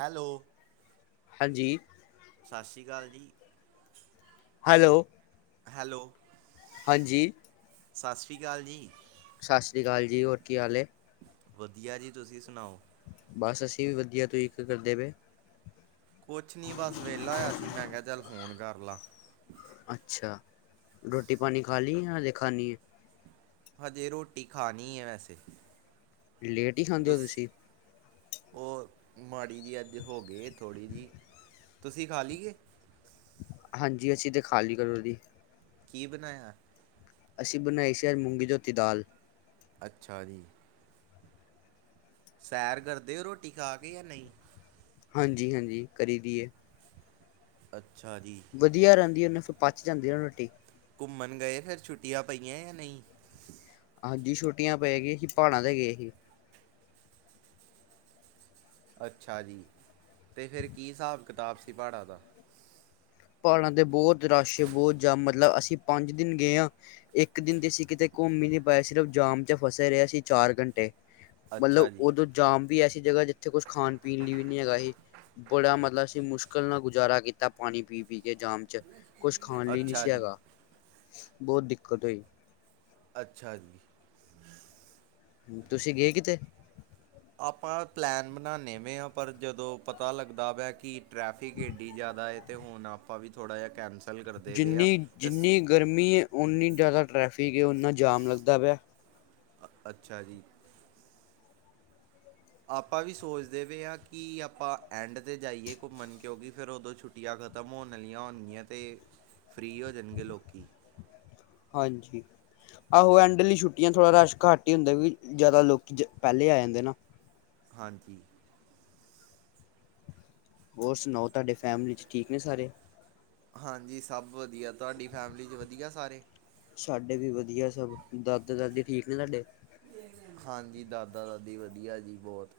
Hello! ਹਾਂਜੀ। ਸਸ ਰੀ ਕਾਲ ਜੀ। ਹੈਲੋ, ਹੈਲੋ, ਹਾਂਜੀ। ਸਸ ਰੀ ਕਾਲ ਜੀ। ਸਸ ਰੀ ਕਾਲ ਜੀ, ਹੋਰ ਕੀ ਹਾਲ ਏ। ਵਧੀਆ ਜੀ ਤੁਸੀਂ ਸੁਣਾਓ ਬਸ ਅਸੀਂ ਵੀ ਵਧੀਆ, ਤੁਸੀਂ ਕੀ ਕਰਦੇ ਪਏ? ਕੁਛ ਨੀ ਬਸ ਵਿਹਲਾ ਹੋਇਆ ਸੀ, ਮੈਂ ਕਿਹਾ ਚੱਲ ਫੋਨ ਕਰ ਲਾ। ਅੱਛਾ ਰੋਟੀ- ਪਾਣੀ ਖਾ ਲੀ ਜਾਂ ਹਜੇ ਖਾਣੀ ਏ। ਹਜੇ ਰੋਟੀ ਖਾਣੀ ਹੈ ਵੈਸੇ ਲੇਟ ਹੀ ਖਾਂਦੇ ਹੋ ਤੁਸ ਤੁਸੀਂ। ਉਹ ਮਾੜੀ ਜੀ ਅੱਜ ਹੋ ਗਏ ਥੋੜ੍ਹੀ ਜਿ ਤੁਸੀਂ ਖਾ ਲਈ ਗੀ। ਹਾਂਜੀ ਅਸੀਂ ਤੇ ਖਾਲੀ ਕਦੋਂ ਦੀ। ਕੀ ਬਣਾਇਆ? ਅਸੀਂ ਬਣਾਈ ਸੀ ਅੱਜ ਮੂੰਗੀ ਧੋਤੀ ਦਾਲ। ਅੱਛਾ ਜੀ। ਸੈਰ ਕਰਦੇ ਹੋ ਰੋਟੀ ਖਾ ਕੇ ਜਾਂ ਨਹੀਂ। ਹਾਂਜੀ -ਹਾਂਜੀ ਕਰੀਦੀ ਏ। ਅੱ ਵਧੀਆ ਰਹਿੰ ਦਾ ਉਹ ਫਿਰ ਪਚ ਜਾਂਦੀ ਐ ਨਾ ਰੋਟੀ। ਘੁੰਮਣ ਗਏ ਫਿਰ ਛੁੱਟੀਆਂ ਪਈਆਂ ਜਾਂ ਨਹੀਂ। ਜੀ ਛੁੱਟੀਆਂ ਪੈ ਗਈਆ ਸੀ, ਪਹਾੜਾਂ ਤੇ ਗਏ ਸੀ। ਅੱਛਾ ਜੀ ਤੇ ਫਿਰ ਕੀ ਹਿਸਾਬ ਕਿਤਾਬ ਸੀ ਪਹਾੜਾਂ ਦਾ। ਪਹਾੜਾਂ ਤੇ ਬਹੁਤ ਰਸ਼ ਬਹੁਤ ਜਾਂ ਮਤਲਬ ਅਸੀਂ ਪੰਜ ਦਿਨ ਗਏ ਹਾਂ ਇੱਕ ਦਿਨ ਤੇ ਅਸੀਂ ਕਿਤੇ ਘੁੰਮ ਹੀ ਨੀ ਪਾਏ ਸਿਰਫ ਜਾਮ ਚ ਫਸੇ ਰਹੇ ਅਸੀਂ ਚਾਰ ਘੰਟੇ। ਮਤਲਬ ਅੱਛਾ ਜੀ ਉਦੋਂ ਜਾਮ ਵੀ ਐਸੀ ਜਗਾ ਜਿੱਥੇ ਕੁਛ ਖਾਣ- ਪੀਣ ਲਈ ਵੀ ਨਹੀਂ ਹੈਗਾ ਸੀ, ਬੜਾ ਮਤਲਬ ਅਸੀਂ ਮੁਸ਼ਕਿਲ ਨਾਲ ਗੁਜ਼ਾਰਾ ਕੀਤਾ ਪਾਣੀ ਪੀ-ਪੀ। ਵੀ ਜੇ ਜਾਮ ਤੇ ਕੁਝ ਖਾਣ ਲਈ ਨਹੀਂ ਅੱਛਾ ਸੀ ਜੀ ਹੈਗਾ। ਬਹੁਤ ਦਿੱਕਤ ਹੋਈ। ਅੱਛਾ ਜੀ। ਤੁਸੀਂ ਗਏ ਕਿਤੇ ਆਪਾਂ ਪਲੈਨ ਬਣਾਨੇ ਪਏ ਆ ਪਰ ਜਦੋਂ ਪਤਾ ਲੱਗਦਾ ਵੈ ਕਿ ਟ੍ਰੈਫਿਕ ਏਡੀ ਜਿਆਦਾ ਤੇ ਹੁਣ ਆਪਾਂ ਵੀ ਥੋੜਾ ਜਿਹਾ ਕੈਂਸਲ ਕਰਦੇ ਪਏ ਹਾਂ ਜਿੰਨੀ ਤੇ ਸ ਜਿੰਨੀ ਗਰਮੀ ਹੈ ਉਨੀ ਜ਼ਿਆਦਾ ਟ੍ਰੈਫਿਕ ਉਨਾ ਜਾਮ ਲੱਗਦਾ ਪਿਆ। ਅ ਅੱਛਾ ਜੀ। ਆਪਾਂ ਵੀ ਸੋਚਦੇ ਪਏ ਹਾਂ ਕਿ ਆਪਾਂ ਐਂਡ ਤੇ ਜਾਈਏ ਘੁੰਮਣ ਕਿਉਂਕਿ ਫਿਰ ਉਦੋਂ ਛੁੱਟੀਆਂ ਖ਼ਤਮ ਹੋਣ ਆਲੀਆਂ ਹੋਣਗੀਆਂ ਤੇ ਫ੍ਰੀ ਹੋ ਜਾਣਗੇ ਲੋਕੀ। ਹਾਂਜੀ ਆਹੋ ਐਂਡ ਲਈ ਛੁੱਟੀਆਂ ਥੋੜ੍ਹਾ ਰਸ਼ ਘੱਟ ਹੀ ਹੁੰਦਾ ਵੀ ਜਿਆਦਾ ਲੋਕ ਪਹਿਲੇ ਆ ਜਾਂਦੇ ਨਾ। ਹਾਂਜੀ। ਹੋਰ ਸੁਣਾਓ ਤੁਹਾਡੇ ਫੈਮਲੀ ਚ ਠੀਕ ਨੇ ਸਾਰੇ। ਹਾਂਜੀ ਸਭ ਵਧੀਆ, ਤੁਹਾਡੀ ਫੈਮਿਲੀ ਚ ਵਧੀਆ ਸਾਰੇ। ਸਾਡੇ ਵੀ ਵਧੀਆ ਸਭ ਦਾਦੇ- ਦਾਦੀ ਠੀਕ ਨੇ ਤੁਹਾਡੇ। ਹਾਂਜੀ ਦਾਦਾ ਦਾਦੀ ਵਧੀਆ ਜੀ ਬਹੁਤ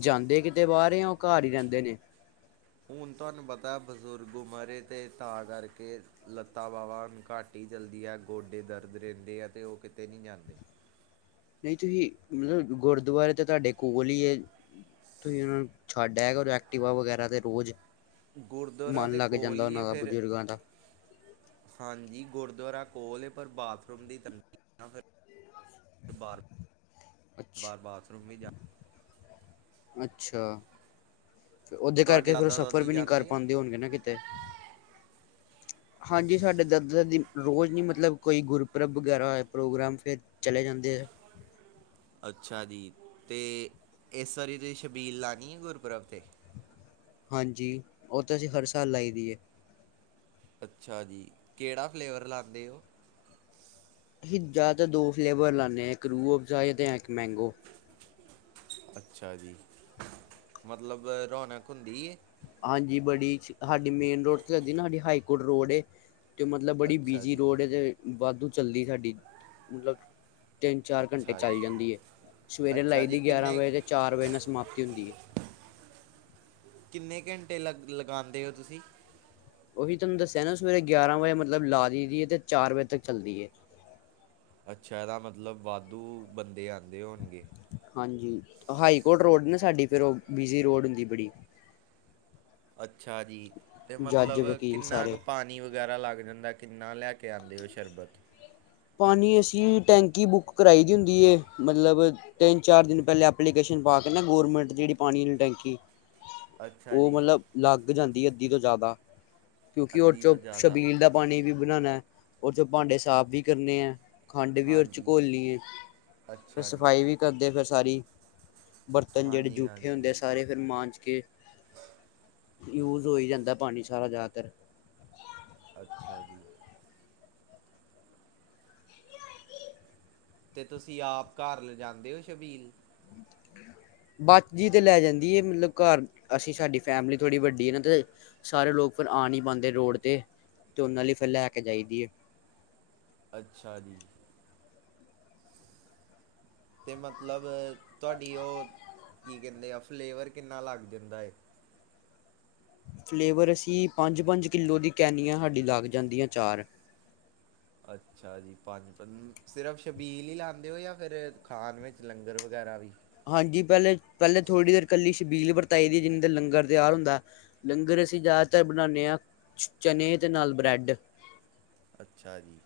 ਜਾਂਦੇ ਕਿਤੇ ਬਾਹਰ ਜਾਂ ਉਹ ਘਰ ਹੀ ਰਹਿੰਦੇ ਨੇ ਹੁਣ ਤੁਹਾਨੂੰ ਪਤਾ ਬਜ਼ੁਰਗ ਉਮਰੇ ਤੇ ਤਾਂ ਕਰਕੇ ਲੱਤਾਂ ਬਾਵਾਾਂੁਣ ਘੱਟ ਹੀ ਚੱਲਦੀ ਹੈ ਗੋਡੇ ਦਰਦ ਰਹਿੰਦੇ ਆ ਅਤੇ ਉਹ ਕਿਤੇ ਨਹੀਂ ਜਾਂਦੇ ਨਹੀਂ ਤੁਸੀਂ ਮਤਲਬ ਗੁਰਦੁਆਰੇ ਤੇ ਤੁਹਾਡੇ ਕੋਲ ਹੀ ਤੁਸੀਂ ਉਹ ਨੂੰ ਛੱਡ ਆਇਆ ਕਰੋ ਐਕਟਿਵਾ ਵਗੈਰਾ ਤੇ ਰੋਜ਼ ਗੁਰਦੁਆਰਾ ਮਨ ਦੇ ਲੱਗ ਕੋਲ ਜਾਂਦਾ ਹੀ ਉਹਨਾਂ ਹੈ ਦਾ ਫਿਰ ਬਜ਼ੁਰਗਾਂ ਦਾ ਹਾਂਜੀ ਗੁਰਦੁਆਰਾ ਕੋਲ ਪਰ ਬਾਥਰੂਮ ਦੀ ਤੰਗੀ ਨਾ ਫਿਰ ਬਾਰ ਬਾਹਰ ਅੱਛਾ ਬਾਥਰੂਮ ਵੀ ਜਾਣਾ ਅੱਛਾ। ਉਦੇ ਤੁਹਾਡੇ ਕਰਕੇ ਫਿਰ ਓ ਦਾਦਾ ਸਫ਼ਰ ਦਾਦੀ ਵੀ ਨੀ ਕਰ ਜਾਂਦੇ ਆ ਪਾਉਂਦੇ ਹੋਣਗੇ ਨਾ ਕਿਤੇ। ਹਾਂਜੀ ਸਾਡੇ ਦਾਦਾ ਦਾਦੀ ਰੋਜ਼ ਨੀ ਮਤਲਬ ਕੋਈ ਗੁਰਪੁਰਬ ਵਗੈਰਾ ਪ੍ਰੋਗਰਾਮ ਫਿਰ ਚਲੇ ਜਾਂਦੇ ਐ ਅੱਛਾ ਜੀ ਤੇ ਇਸ ਵਾਰੀ ਤੁਸੀ ਛਬੀਲ ਲਾਣੀ ਐ ਗੁਰਪੁਰਬ 'ਤੇ ਹਾਂਜੀ ਓ ਤਾਂ ਅਸੀਂ ਹਰ ਸਾਲ ਲਾਈ ਦੀਐ ਅੱਛਾ ਜੀ ਕਿਹੜਾ ਫਲੇਵਰ ਲਾਂਦੇ ਓ ਅਸੀ ਜਾ ਤਾਂ ਦੋ ਫਲੇਵਰ ਲਾਨੇ ਆ ਇੱਕ ਰੂਹ ਅਫਜ਼ਾ ਤੇ ਇੱਕ ਮੈਂਗੋ। ਅੱਛਾ ਜੀ ਮਤਲਬ ਰੌਣਕ ਹੁੰਦੀ ਏ ਹਾਂਜੀ ਬੜੀ ਸਾਡੀ ਮੇਨ ਰੋਡ ਤੇ ਨਾ ਸਾਡੀ ਹਾਈ ਕੋਰਟ ਰੋਡ ਏ ਤੇ ਮਤਲਬ ਬੜੀ ਅੱਛਾ ਬਿਜ਼ੀ ਜੀ ਰੋਡ ਜੇ ਵਾਧੂ ਚੱਲਦੀ ਸਾਡੀ ਮਤਲਬ ਤਿੰਨ ਚਾਰ ਘੰਟੇ ਅੱਛਾ ਚੱਲ ਜੀ ਜਾਂਦੀ ਐ ਸਵੇਰੇ ਅੱਛਾ ਲਾਈ ਜੀ ਦੀ ਗਿਆਰਾਂ ਕਿੰਨੇ ਵਜੇ ਚਾਰ ਵਜੇ ਨਾਲ ਸਮਾਪਤੀ ਹੁੰਦੀ ਏ। ਟੇ ਲਗ ਲਗਾਂਦੇ ਓ ਤੁਸੀਂ ਓਹੀ ਤਨੂੰ ਦੱਸਿਆ ਨਾ ਸਵੇਰੇ ਗਿਆਰਾਂ ਵਜੇ ਮਤਲਬ ਲਾ ਦਈ ਦੀ ਐ ਤੇ ਚਾਰ ਵਜੇ ਤੱਕ ਚੱਲਦੀ ਐ ਅੱਛਾ ਏਦਾ ਮਤਲਬ ਵਾਧੂ ਬੰਦੇ ਆਂਦੇ ਹੋਣਗੇ। ਹਾਂਜੀ ਹਾਈ ਕੋਰਟ ਰੋਡ ਨਾ ਸਾਡੀ ਫਿਰ ਉਹ ਬਿਜੀ ਰੋਡ ਹੁੰਦੀ ਬੜੀ ਅੱ ਛਾ ਜੀ ਤੇ ਜੱਜ ਮਤਲਬ ਵਕੀਲ ਕਿੰਨਾ ਕੁ ਸਾਰੇ ਪਾਣੀ ਵ ਵਗੈਰਾ ਲੱਗ ਜਾਂਦਾ ਕਿੰਨਾ ਲੈ ਕੇ ਆਂਦੇ ਓ ਸ਼ਰਬਤ ਪਾਣੀ ਅਸੀਂ ਟੈਂਕੀ ਬੁੱਕ ਕਰਾਈ ਦੀ ਹੁੰਦੀ ਏ ਮਤਲਬ ਤਿੰਨ ਚਾਰ ਦਿਨ ਪਹਿਲੇ ਐਪਲੀਕੇਸ਼ਨ ਪਾ ਕੇ ਨਾ ਗੌਰਮੈਂਟ ਜੇੜੀ ਪਾਣੀ ਲੀ ਟੈਂਕੀ ਅੱਛਾ ਓ ਜੀ ਮਤਲਬ ਲਗ ਲੱਗ ਜਾਂਦੀ ਅੱਧੀ ਤੋਂ ਜ਼ਿਆਦਾ ਕਿਉਂਕਿ ਅੱਧੀ ਓਚੋਂ ਤੋਂ ਜ਼ਿਆਦਾ ਛਬੀਲ ਦਾ ਪਾਣੀ ਵੀ ਬਣਾਣਾ। ਓਰ ਜੋ ਭਾਂਡੇ ਸਾਫ ਵੀ ਕਰਨੇ ਐ ਖੰਡ ਵੀ ਔਰ ਹਾਂਜੀ ਕੋਲਣੀ ਐ ਫੇ ਅੱਛਾ ਜੀ ਸਫਾਈ ਵੀ ਕਰਦੇ ਫਿਰ ਸਾਰੀ ਬਰਤਨ ਹੈ ਜੇੜ੍ਹੇ ਹਾਂਜੀ ਜੂਠੇ ਹੁੰਦੇ ਐ ਹਾਂਜੀ ਸਾਰੇ ਫਿਰ ਮਾਂਜ ਕੇ ਯੂਜ ਹੋਈ ਜਾਂਦਾ ਪਾਣੀ ਚ ਸਾਰਾ ਜਾਦਾਤਰ ਅੱਛਾ ਜੀ ਤੇ ਤੁਸੀਂ ਆਪ ਘਰ ਲਿਜਾਂਦੇ ਹੋ ਸ਼ਬੀਲ ਬਚ ਜੀ ਤੇ ਲੈ ਜਾਂਦੀ ਐ ਮਤਲਬ ਘਰ ਅਸੀਂ ਸਾਡੀ ਫੈਮਿਲੀ ਥੋੜ੍ਹੀ ਵੱਡੀ ਐ ਨਾ ਤੇ ਸਾਰੇ ਲੋਕ ਫਿਰ ਆ ਨੀ ਪਾਂਦੇ ਰੋਡ ਤੇ ਤੇ ਉਨਾਂ ਲਈ ਫਿਰ ਲੈ ਕੇ ਜਾਈਦੀ ਐ ਅੱਛਾ ਜੀ। ਤੇ ਮਤਲਬ ਤੁਹਾਡੀ ਓ ਕੀ ਕਹਿੰਦੇ ਆ ਫਲੇਵਰ ਕਿੰਨਾ ਲੱਗ ਜਾਂਦਾ ਏ ਫਲੇਵਰ ਅਸੀਂ ਪੰਜ-ਪੰਜ ਕਿੱਲੋ ਦੀ ਕੈਨੀਆਂ ਸਾਡੀ ਲੱਗ ਜਾਂਦੀਆਂ ਚਾਰ। ਅੱਛਾ ਜੀ ਪੰਜ ਸਿਰਫ ਛਬੀਲ ਈ ਲਾਂਦੇ ਓ ਯਾਂ ਫਿਰ ਖਾਣ ਵਿੱਚ ਲੰਗਰ ਵਗੈਰਾ ਵੀ ਹਾਂਜੀ ਪਹਿਲੇ-ਪਹਿਲੇ ਥੋੜ੍ਹੀ ਦੇਰ ਕੱਲੀ ਛਬੀਲ ਵਰਤਾਈ ਦੀ ਜਿੰਨੀ ਦੇ ਲੰਗਰ ਤਿਆਰ ਹੁੰਦਾ ਲੰਗਰ ਅਸੀਂ ਜਾਦਾਤਰ ਬਣਾਦੇ ਆ ਚਨੇ ਤੇ ਨਾਲ ਬ੍ਰੈਡ। ਅੱਛਾ ਜੀ।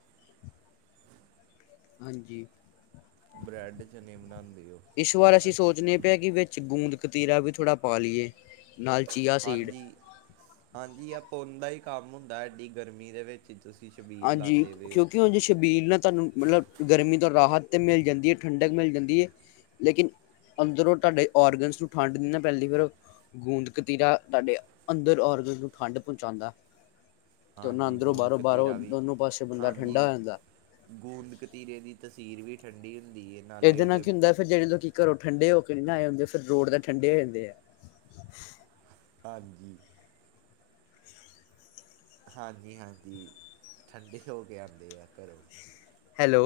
ਹਾਂਜੀ। ਬ੍ਰੈਡ ਚਨੇ ਬਣਾਉਂਦੇ ਹੋ ਇਸ ਵਾਰ ਅ ਅਸੀਂ ਸੋਚਣੇ ਪਏ ਕਿ ਵਿੱਚ ਗੂੰਦ ਕਤੀਰਾ ਵੀ ਥੋੜ੍ਹਾ ਪਾ ਲਈਏ। ਨਾਲ ਚੀਆ ਸੀਡ ਹਾਂਜੀ ਹਾਂਜੀ, ਆ ਪੁੁੰਨ ਦਾ ਹੀ ਕੰਮ ਹੁੰ ਏਡੀ ਗਰਮੀ ਦੇ ਵਿੱਚ ਤੁਸੀਂ ਛਬੀਲ ਹਾਂਜੀ ਲਾਉਂਦੇ ਪਏ ਹੋ ਕਿਉਂਕਿ ੳੰਝ ਸ਼ਬੀਲ ਨਾਲ ਤੁਹਾਨੂੰ ਮਤਲਬ ਗਰਮੀ ਤੋਂ ਰਾਹਤ ਤੇ ਮਿਲ ਜਾਂਦੀ ਹੈ, ਠੰਡਕ ਮਿਲ ਜਾਂਦੀ ਹੈ ਲੇਕਿਨ ਅੰਦਰੋਂ ਤੁਹਾਡੇ ਔਰਗਨਸ ਨੂੰ ਠੰਢ ਨੀ ਪੈਂਦੀ ਫਿਰ ਗੂੰਦ ਕਤੀਰਾ ਤੁਹਾਡੇ ਅੰਦਰ ਔਰਗਨਸ ਨੂੰ ਠੰਢ ਪਹੁੰਚਾਉਂਦਾ। ਤੇ ਉਹਨਾ ਹਾਂਜੀ ਅੰਦਰੋਂ ਗੂੰਦ ਬਾਹਰੋ- ਬਾਹਰੋ ਕਤੀਰਾ ਵੀ ਹਾਂਜੀ, ਗੂੰਦ ਕਤੀਰੇ ਦੀ ਤਸੀਰ ਵੀ ਠੰਡੀ ਹੁੰਦੀ ਹੈ ਨਾਲੇ ਇਹਦੇ ਨਾਲ ਉਹਦੇ ਕੀ ਹੁੰਦਾ ਫਿਰ ਜਿਹੜੇ ਲੋਕੀ ਘਰੋ ਠੰਡੇ ਹੋ ਕੇ ਨੀ ਆਏ ਹੁੰਦੇ ਫੇਰ ਰੋਡ ਤੇ ਠੰਡੇ ਹੋਂਂਦੇ ਏ। ਹਾਂਜੀ। ਹਾਂਜੀ ਹਾਂਜੀ, ਠੰਡੇ ਹੋ ਕੇ ਆਉਂਦੇ ਆ ਘਰੋਂ। ਹੈਲੋ।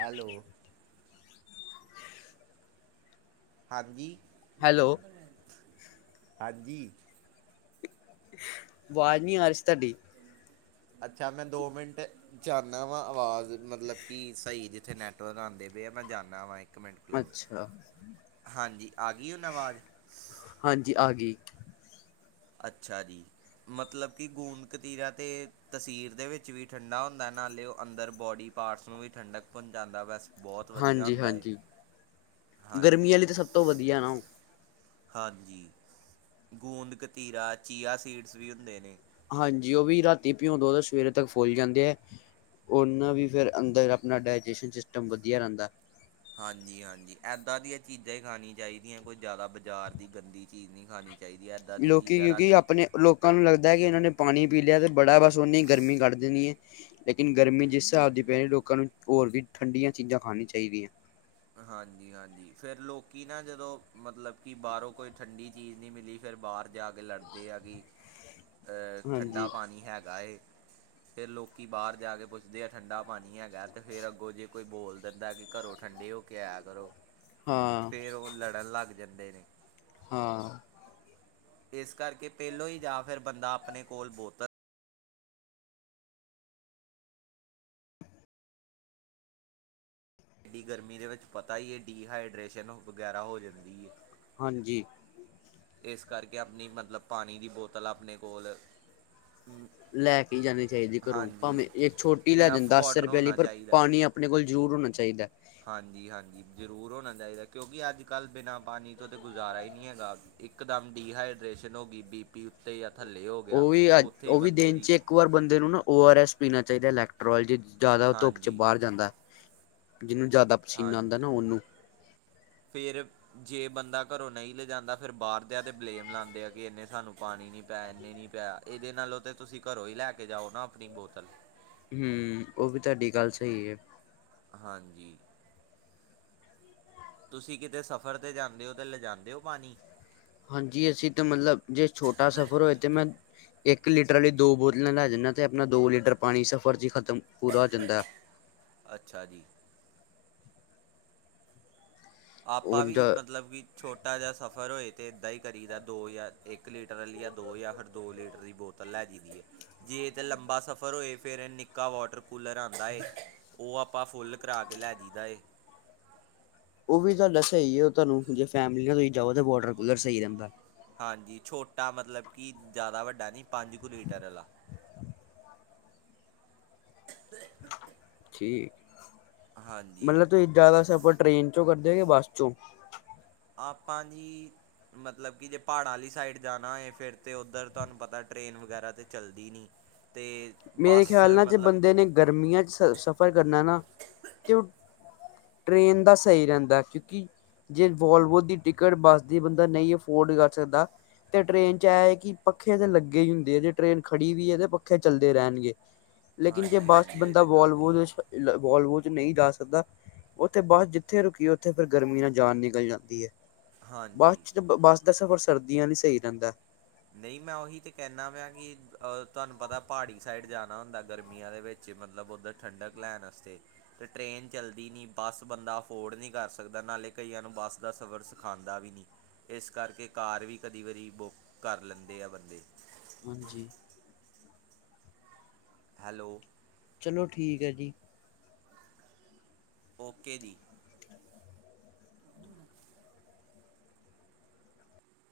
ਹੈਲੋ। ਹਾਂਜੀ। ਹੈਲੋ ਹਾਂਜੀ। ਆਵਾਜ ਨੀ ਆ ਰਹੀ ਸੀ ਤੁਹਾਡੀ। ਅੱਛਾ ਮੈਂ ਦੋ ਮਿੰਟ ਚ ਆਨਾ, ਆਵਾਜ਼ ਮਤਲਬ ਕਿ ਸਹੀ ਜ ਉੱਥੇ ਨੈਟਵਰਕ ਆਉਂਦੇ ਪਏ ਆ ਮੈਂ ਜਾਂਦਾ ਵਾ ਅੱਛਾ। ਹਾਂਜੀ ਆ ਗਈ ਹੁਣ ਆਵਾਜ਼ ਹਾਂਜੀ, ਆ ਗਈ। ਅੱਛਾ ਜੀ, ਮਤਲਬ ਕਿ ਗੂੰਦ ਕਤੀਰਾ ਤੇ ਤਸੀਰ ਦੇ ਵਿੱਚ ਵੀ ਠੰਡਾ ਹੁੰਦਾ ਨਾਲੇ ਉਹ ਅੰਦਰ ਬੋਡੀ ਪਾਰਟਸ ਨੂੰ ਵੀ ਠੰਡਕ ਪਹੁੰਚਾਦਾ ਦੇ, ਬਸ ਬਹੁਤ ਵਧੀਆ ਹਾਂਜੀ ਹੁੰਦਾ ਏ ਹਾਂਜੀ ਗਰਮੀ ਹਾਂਜੀ ਆਲੀ ਤਾਂ ਸਭ ਤੋਂ ਵਧੀਆ ਏ ਨਾ ਉਹ ਹਾਂਜੀ ਗੂੰਦ ਕਤੀਰਾ, ਚੀਆ ਸੀਡਸ ਵੀ ਹੁੰਦੇ ਨੇ। ਹਾਂਜੀ ਉਹ ਵੀ ਰਾਤੀ ਪਿਉਂ ਦੋ ਤੇ ਸਵੇਰੇ ਤੱਕ ਫੁੱਲ ਜਾਂਦੇ ਏ, ਉਹਨਾਂ ਵੀ ਫਿਰ ਅੰਦਰ ਅਪਣਾ ਡਾਇਜੈਸ਼ਨ ਸਿਸਟਮ ਵਧੀਆ ਰਹਿੰਦਾ। ਹਾਂਜੀ ਹਾਂਜੀ, ਏਦਾਂ ਦੀਆਂ ਚੀਜ਼ਾਂ ਹੀ ਖਾਣੀ ਚਾਹੀਦੀਆਂ, ਕੋਈ ਜ਼ਿਆਦਾ ਬਾਜ਼ਾਰ ਦੀ ਗੰਦੀ ਚੀਜ਼ ਨਹੀਂ ਖਾਣੀ ਚਾਹੀਦੀ ਇੱਦਾਂ ਦੀ ਲੋਕੀ ਚੀਜ਼ਾਂ ਕਿਉਂਕਿ ਰਾਤੀ ਅਪਣੇ ਲੋਕਾਂ ਨੂੰ ਲੱਗਦਾ ਕਿ ਇਹਨਾਂ ਨੇ ਪਾਣੀ ਪੀ ਲਿਆ ਅਤੇ ਬੜਾ, ਬਸ ਉਹਨੇ ਗਰਮੀ ਕੱਢ ਦੇਣੀ ਏ। ਲੇਕਿਨ ਗਰਮੀ ਜਿਸ ਹਿਸਾਬ ਦੀ ਪਹਿਣੀ ਲੋਕਾਂ ਨੂੰ ਹੋਰ ਵੀ ਠੰਡੀਆਂ ਚੀਜ਼ਾਂ ਖਾਣੀ ਚਾਹੀਦੀਆਂ। ਹਾਂਜੀ ਹਾਂਜੀ ਫੇਰ ਲੋਕੀ ਨਾ ਜਦੋਂ ਮਤਲਬ ਕਿ ਬਾਹਰੋਂ ਕੋਈ ਠੰਡੀ ਚੀਜ਼ ਨਹੀ ਮਿਲੀ ਫਿਰ ਬਾਹਰ ਜਾ ਕੇ ਲੜਦੇ ਆ ਕਿ ਏ ਠੰਡਾ ਹਾਂਜੀ ਪਾਣੀ ਹੈਗਾ ਏ। ਫੇਰ ਲੋਕੀ ਬਾਹਰ ਜਾ ਕੇ ਪੁੱਛਦੇ ਆ ਠੰਡਾ ਪਾਣੀ ਹੈਗਾ ਤੇ ਫੇਰ ਅੱਗੋਂ ਜੇ ਕੋਈ ਬੋਲ ਦਿੰਦਾ ਕਿ ਘਰੋਂ ਠੰਡੇ ਹੋ ਕੇ ਆਯਾ ਕਰੋ। ਹਾਂ ਫੇਰ ਉਹ ਲੜਨ ਲੱਗ ਦੇਂਦੇ ਨੇ ਹਾਂ ਇਸ ਕਰਕੇ ਪਹਿਲੋਂ ਹੀ ਜਾਂ ਫਿਰ ਬੰਦਾ ਆਪਣੇ ਕੋਲ ਬੋਤਲ ਇੰਨੀ ਗਰਮੀ ਦੇ ਵਿੱਚ ਪਤਾ ਹੀ ਹੈ ਡੀਹਾਈਡਰੇਸ਼ਨ ਵਗੈਰਾ ਹੋ ਜਾਂਦੀ ਏ। ਹਾਂਜੀ। ਇਸ ਕਰਕੇ ਆਪਣੀ ਮਤਲਬ ਪਾਣੀ ਦੀ ਬੋਤਲ ਆਪਣੇ ਕੋਲ ਲੈ ਕੇ ਜਾਣੀ ਚਾਹੀਦੀ ਘਰੋਂ ਹਾਂਜੀ ਭਾਵੇਂ ਇੱਕ ਛੋਟੀ ਲੈ ਜਾਣ ਇਨਫ ਦਸ ਵਾਟਰ ਰੁਪਏ ਲਈ ਹੋਣਾ ਪਰ ਚਾਹੀਦਾ। ਪਾਣੀ ਆਪਣੇ ਕੋਲ ਜ਼ਰੂਰ ਹੋਣਾ ਚਾਹੀਦਾ। ਹਾਂਜੀ, ਹਾਂਜੀ ਜਰੂਰ ਹੋਣਾ ਚਾਹੀਦਾ ਕਿਉਂਕਿ ਅੱਜ ਕੱਲ ਬਿਨਾ ਪਾਣੀ ਤੋਂ ਤੇ ਗੁਜ਼ਾਰਾ ਹੀ ਨਹੀਂ ਹੈਗਾ ਇੱਕ ਦਮ ਡੀਹਾਈਡ੍ਰੇਸ਼ਨ ਹੋ ਗਈ ਬੀਪੀ ਉੱਤੇ ਥੱਲੇ ਹੋ ਗਿਆ ਉਹ ਵੀ ਅ ਉੱਥੇ ਹੀ ਉਹ ਵੀ ਬੰਦੇ ਦਿਨ ਦੀ ਚ ਇੱਕ ਵਾਰ ਬੰਦੇ ਨੂੰ ਨਾ ਓ ਆਰ ਐਸ ਪੀਣਾ ਚਾਹੀਦਾ ਇਲੈਕਟ੍ਰੋਲਜੀਸ ਜ਼ਿਆਦਾ ਉਹ ਧੁੱਪ ਚ ਹਾਂਜੀ ਬਾਹਰ ਜਾਂਦਾ। ਜਿਹਨੂੰ ਜ਼ਿਆਦਾ ਪਸੀਨਾ ਆਂਦਾ ਹਾਂਜੀ ਨਾ ਉਹ ਨੂੰ ਫਿਰ ਜੇ ਬੰਦਾ ਘਰੋਂ ਨਹੀਂ ਲੈ ਜਾਦਾ ਫਿਰ ਬਾਹਰਦਿਆਂ ਤੇ ਬਲੇਮ ਲਾਦੇ ਕਿ ਇੰਨੇ ਸਾਨੂੰ ਪਾਣੀ ਨੀ ਪੈ ਇਨੇ ਨੀ ਪੈ ਆਇਆ ਇਹਦੇ ਨਾਲੋਂ ਤੇ ਤੁਸੀਂ ਘਰੋਂ ਹੀ ਲੈ ਕੇ ਜਾਓ ਨਾ ਆਪਣੀ ਬੋਤਲ। ਹੂੰ ਉਹ ਵੀ ਤੁਹਾਡੀ ਗੱਲ ਸਹੀ ਏ। ਹਾਂਜੀ। ਤੁਸੀਂ ਕਿਤੇ ਸਫ਼ਰ ਤੇ ਜਾਂਦੇ ਹੋ ਤੇ ਲੈਜਾਦੇ ਹੋ ਪਾਣੀ। ਹਾਂਜੀ ਅਸੀਂ ਤਾਂ ਮਤਲਬ ਜੇ ਛੋਟਾ ਸਫ਼ਰ ਹੋਏ ਤੇ ਮੈਂ ਇੱਕ ਲੀਟਰ ਆਲੀ ਦੋ ਬੋਤਲਾਂ ਲੈ ਜਾਣਾ ਤੇ ਆਪਣਾ ਦੋ ਲੀਟਰ ਪਾਣੀ ਸਫ਼ਰ ਚ ਹੀ ਖਤਮ ਪੂਰਾ ਹੋ ਜਾਂਦਾ ਹੈ। ਅੱਛਾ ਜੀ ਆਪਾ ਉਹ ਵੀ ਮਤਲਬ ਕਿ ਛੋਟਾ ਜਿਹਾ ਸਫ਼ਰ ਹੋਏ ਤੇ ਏਦਾਂ ਹੀ ਕਰੀਦਾ ਦੋ ਜਾਂ ਇੱਕ ਲੀਟਰ ਆਲੀ ਜਾਂ ਦੋ ਜਾਂ ਫਿਰ ਦੋ ਲੀਟਰ ਦੀ ਬੋਤਲ ਲੈ ਜੀਦੀ ਏ ਜੇ ਤੇ ਲੰਬਾ ਸਫ਼ਰ ਹੋਏ ਫੇਰ ਨਿੱਕਾ ਵਾਟਰ ਕੂਲਰ ਆਦਾ ਏ। ਉਹ ਆਪਾਂ ਫੁੱਲ ਕਰਾ ਕੇ ਲੈ ਜੀਦਾ ਏ। ਉਹ ਵੀ ਤੁਹਾਡਾ ਸਹੀ ਏ ਤੁਹਾਨੂੰ ਜੇ ਫੈਮਲੀ ਨਾਲ ਤੁਸੀਂ ਜਾਓ ਤਾਂ ਵੋਟਰ ਕੂਲਰ ਸਹੀ ਰਹਿੰਦਾ। ਹਾਂਜੀ ਛੋਟਾ ਮਤਲਬ ਕਿ ਜ਼ਿਆਦਾ ਵੱਡਾ ਨੀ ਪੰਜ ਕੁ ਲੀਟਰ ਆਲਾ। [unintelligible] ਮਤਲਬ ਤੁਸੀਂ ਜ਼ਿਆਦਾ ਸਫ਼ਰ ਟ੍ਰੇਨ ਚੋਂ ਕਰਦੇ ਬਸ ਚੋਂ ਆਪਾਂ ਜੀ ਮਤਲਬ ਕਿ ਜੇ ਪਹਾੜਾਂ ਆਲੀ ਸਾਈਡ ਜਾਣਾ ਹੋਏ ਫਿਰ ਤਾਂ ਉੱਧਰ ਤੁਹਾਨੂੰ ਪਤਾ ਟ੍ਰਰੇਨ ਵਗੈਰਾ ਤਾਂ ਚੱਲਦੀ ਨਹੀਂ ਅਤੇ ਮੇਰੇ ਬੱਸ ਖਿਆਲ ਨਾਲ ਜੇ ਮਤਲਬ ਬੰਦੇ ਨੇ ਗਰਮੀਆਂ ਚ ਸਫ਼ਰ ਕਰਨਾ ਨਾ ਤੇ ਉਹ ਟ੍ਰੇਨ ਦਾ ਸਹੀ ਰਹਿੰਦਾ ਕਿਉਂਕਿ ਜੇ ਵੋਲਵੋ ਦੀ ਟਿਕਟ ਬੱਸ ਦੀ ਬੰਦਾ ਨਹੀਂ ਅਫੋਰਡ ਕਰ ਸਕਦਾ ਤੇ ਟ੍ਰੇਨ ਚ ਇਹ ਹੈ ਕਿ ਪੱਖੇ ਤਾਂ ਲੱਗੇ ਹੀ ਹੁੰਦੇ ਆ ਜੇ ਟ੍ਰੇਨ ਖੜੀ ਵੀ ਹੈ ਤੇ ਪੱਖੇ ਚੱਲਦੇ ਰਹਿਣਗੇ। ਲੇਕਿਨ ਜੇ ਹਾਂਜੀ ਬਸ ਹਾਂਜੀ ਇਹ ਬੰਦਾ ਤਾਂ ਵੋ ਗੱਲ ਠੀਕ ਹੈ ਵੋਲਵੋ ਨਹੀਂ ਜਾ ਸਕਦਾ ਉੱਥੇ ਬਸ ਜਿੱਥੇ ਰੁਕੀਏ ਉੱਥੇ ਫਿਰ ਗਰਮੀ ਨਾਲ ਜਾਨ ਨਿਕਲ ਜਾਂਦੀ ਏ ਬਸ ਹਾਂਜੀ ਚ ਬਸ ਦਾ ਸਫ਼ਰ ਸਰਦੀਆਂ ਨੀ ਸਹੀ ਰਹਿੰਦਾ ਨਹੀਂ ਮੈਂ ਉਹੀ ਤੇ ਕਹਿਣਾ ਪਿਆ ਕਿ ਤੁਹਾਨੂੰ ਪਤਾ ਪਹਾੜੀ ਸਾਈਡ ਜਾਣਾ ਹੁੰਦਾ ਗਰਮੀਆਂ ਦੇ ਵਿੱਚ ਮਤਲਬ ਉੱਧਰ ਠੰਡਕ ਲੈਣ ਵਾਸਤੇ ਤੇ ਟ੍ਰੇਨ ਚੱਲਦੀ ਨਹੀਂ ਬੱਸ ਬੰਦਾ ਅਫੋਰਡ ਨਹੀਂ ਕਰ ਸਕਦਾ ਨਾਲੇ ਕਈਆਂ ਨੂੰ ਬੱਸ ਦਾ ਸਫ਼ਰ ਸਿਖਾਦਾ ਵੀ ਨਹੀਂ ਇਸ ਕਰਕੇ ਕਾਰ ਵੀ ਕਦੀ ਵਾਰੀ ਬੁੱਕ ਕਰ ਲੈਂਦੇ ਆ ਬੰਦੇ ਹਾਂਜੀ ਹੈਲੋ ਚਲੋ ਠੀਕ ਹੈ ਜੀ ਓਕੇ ਦੀ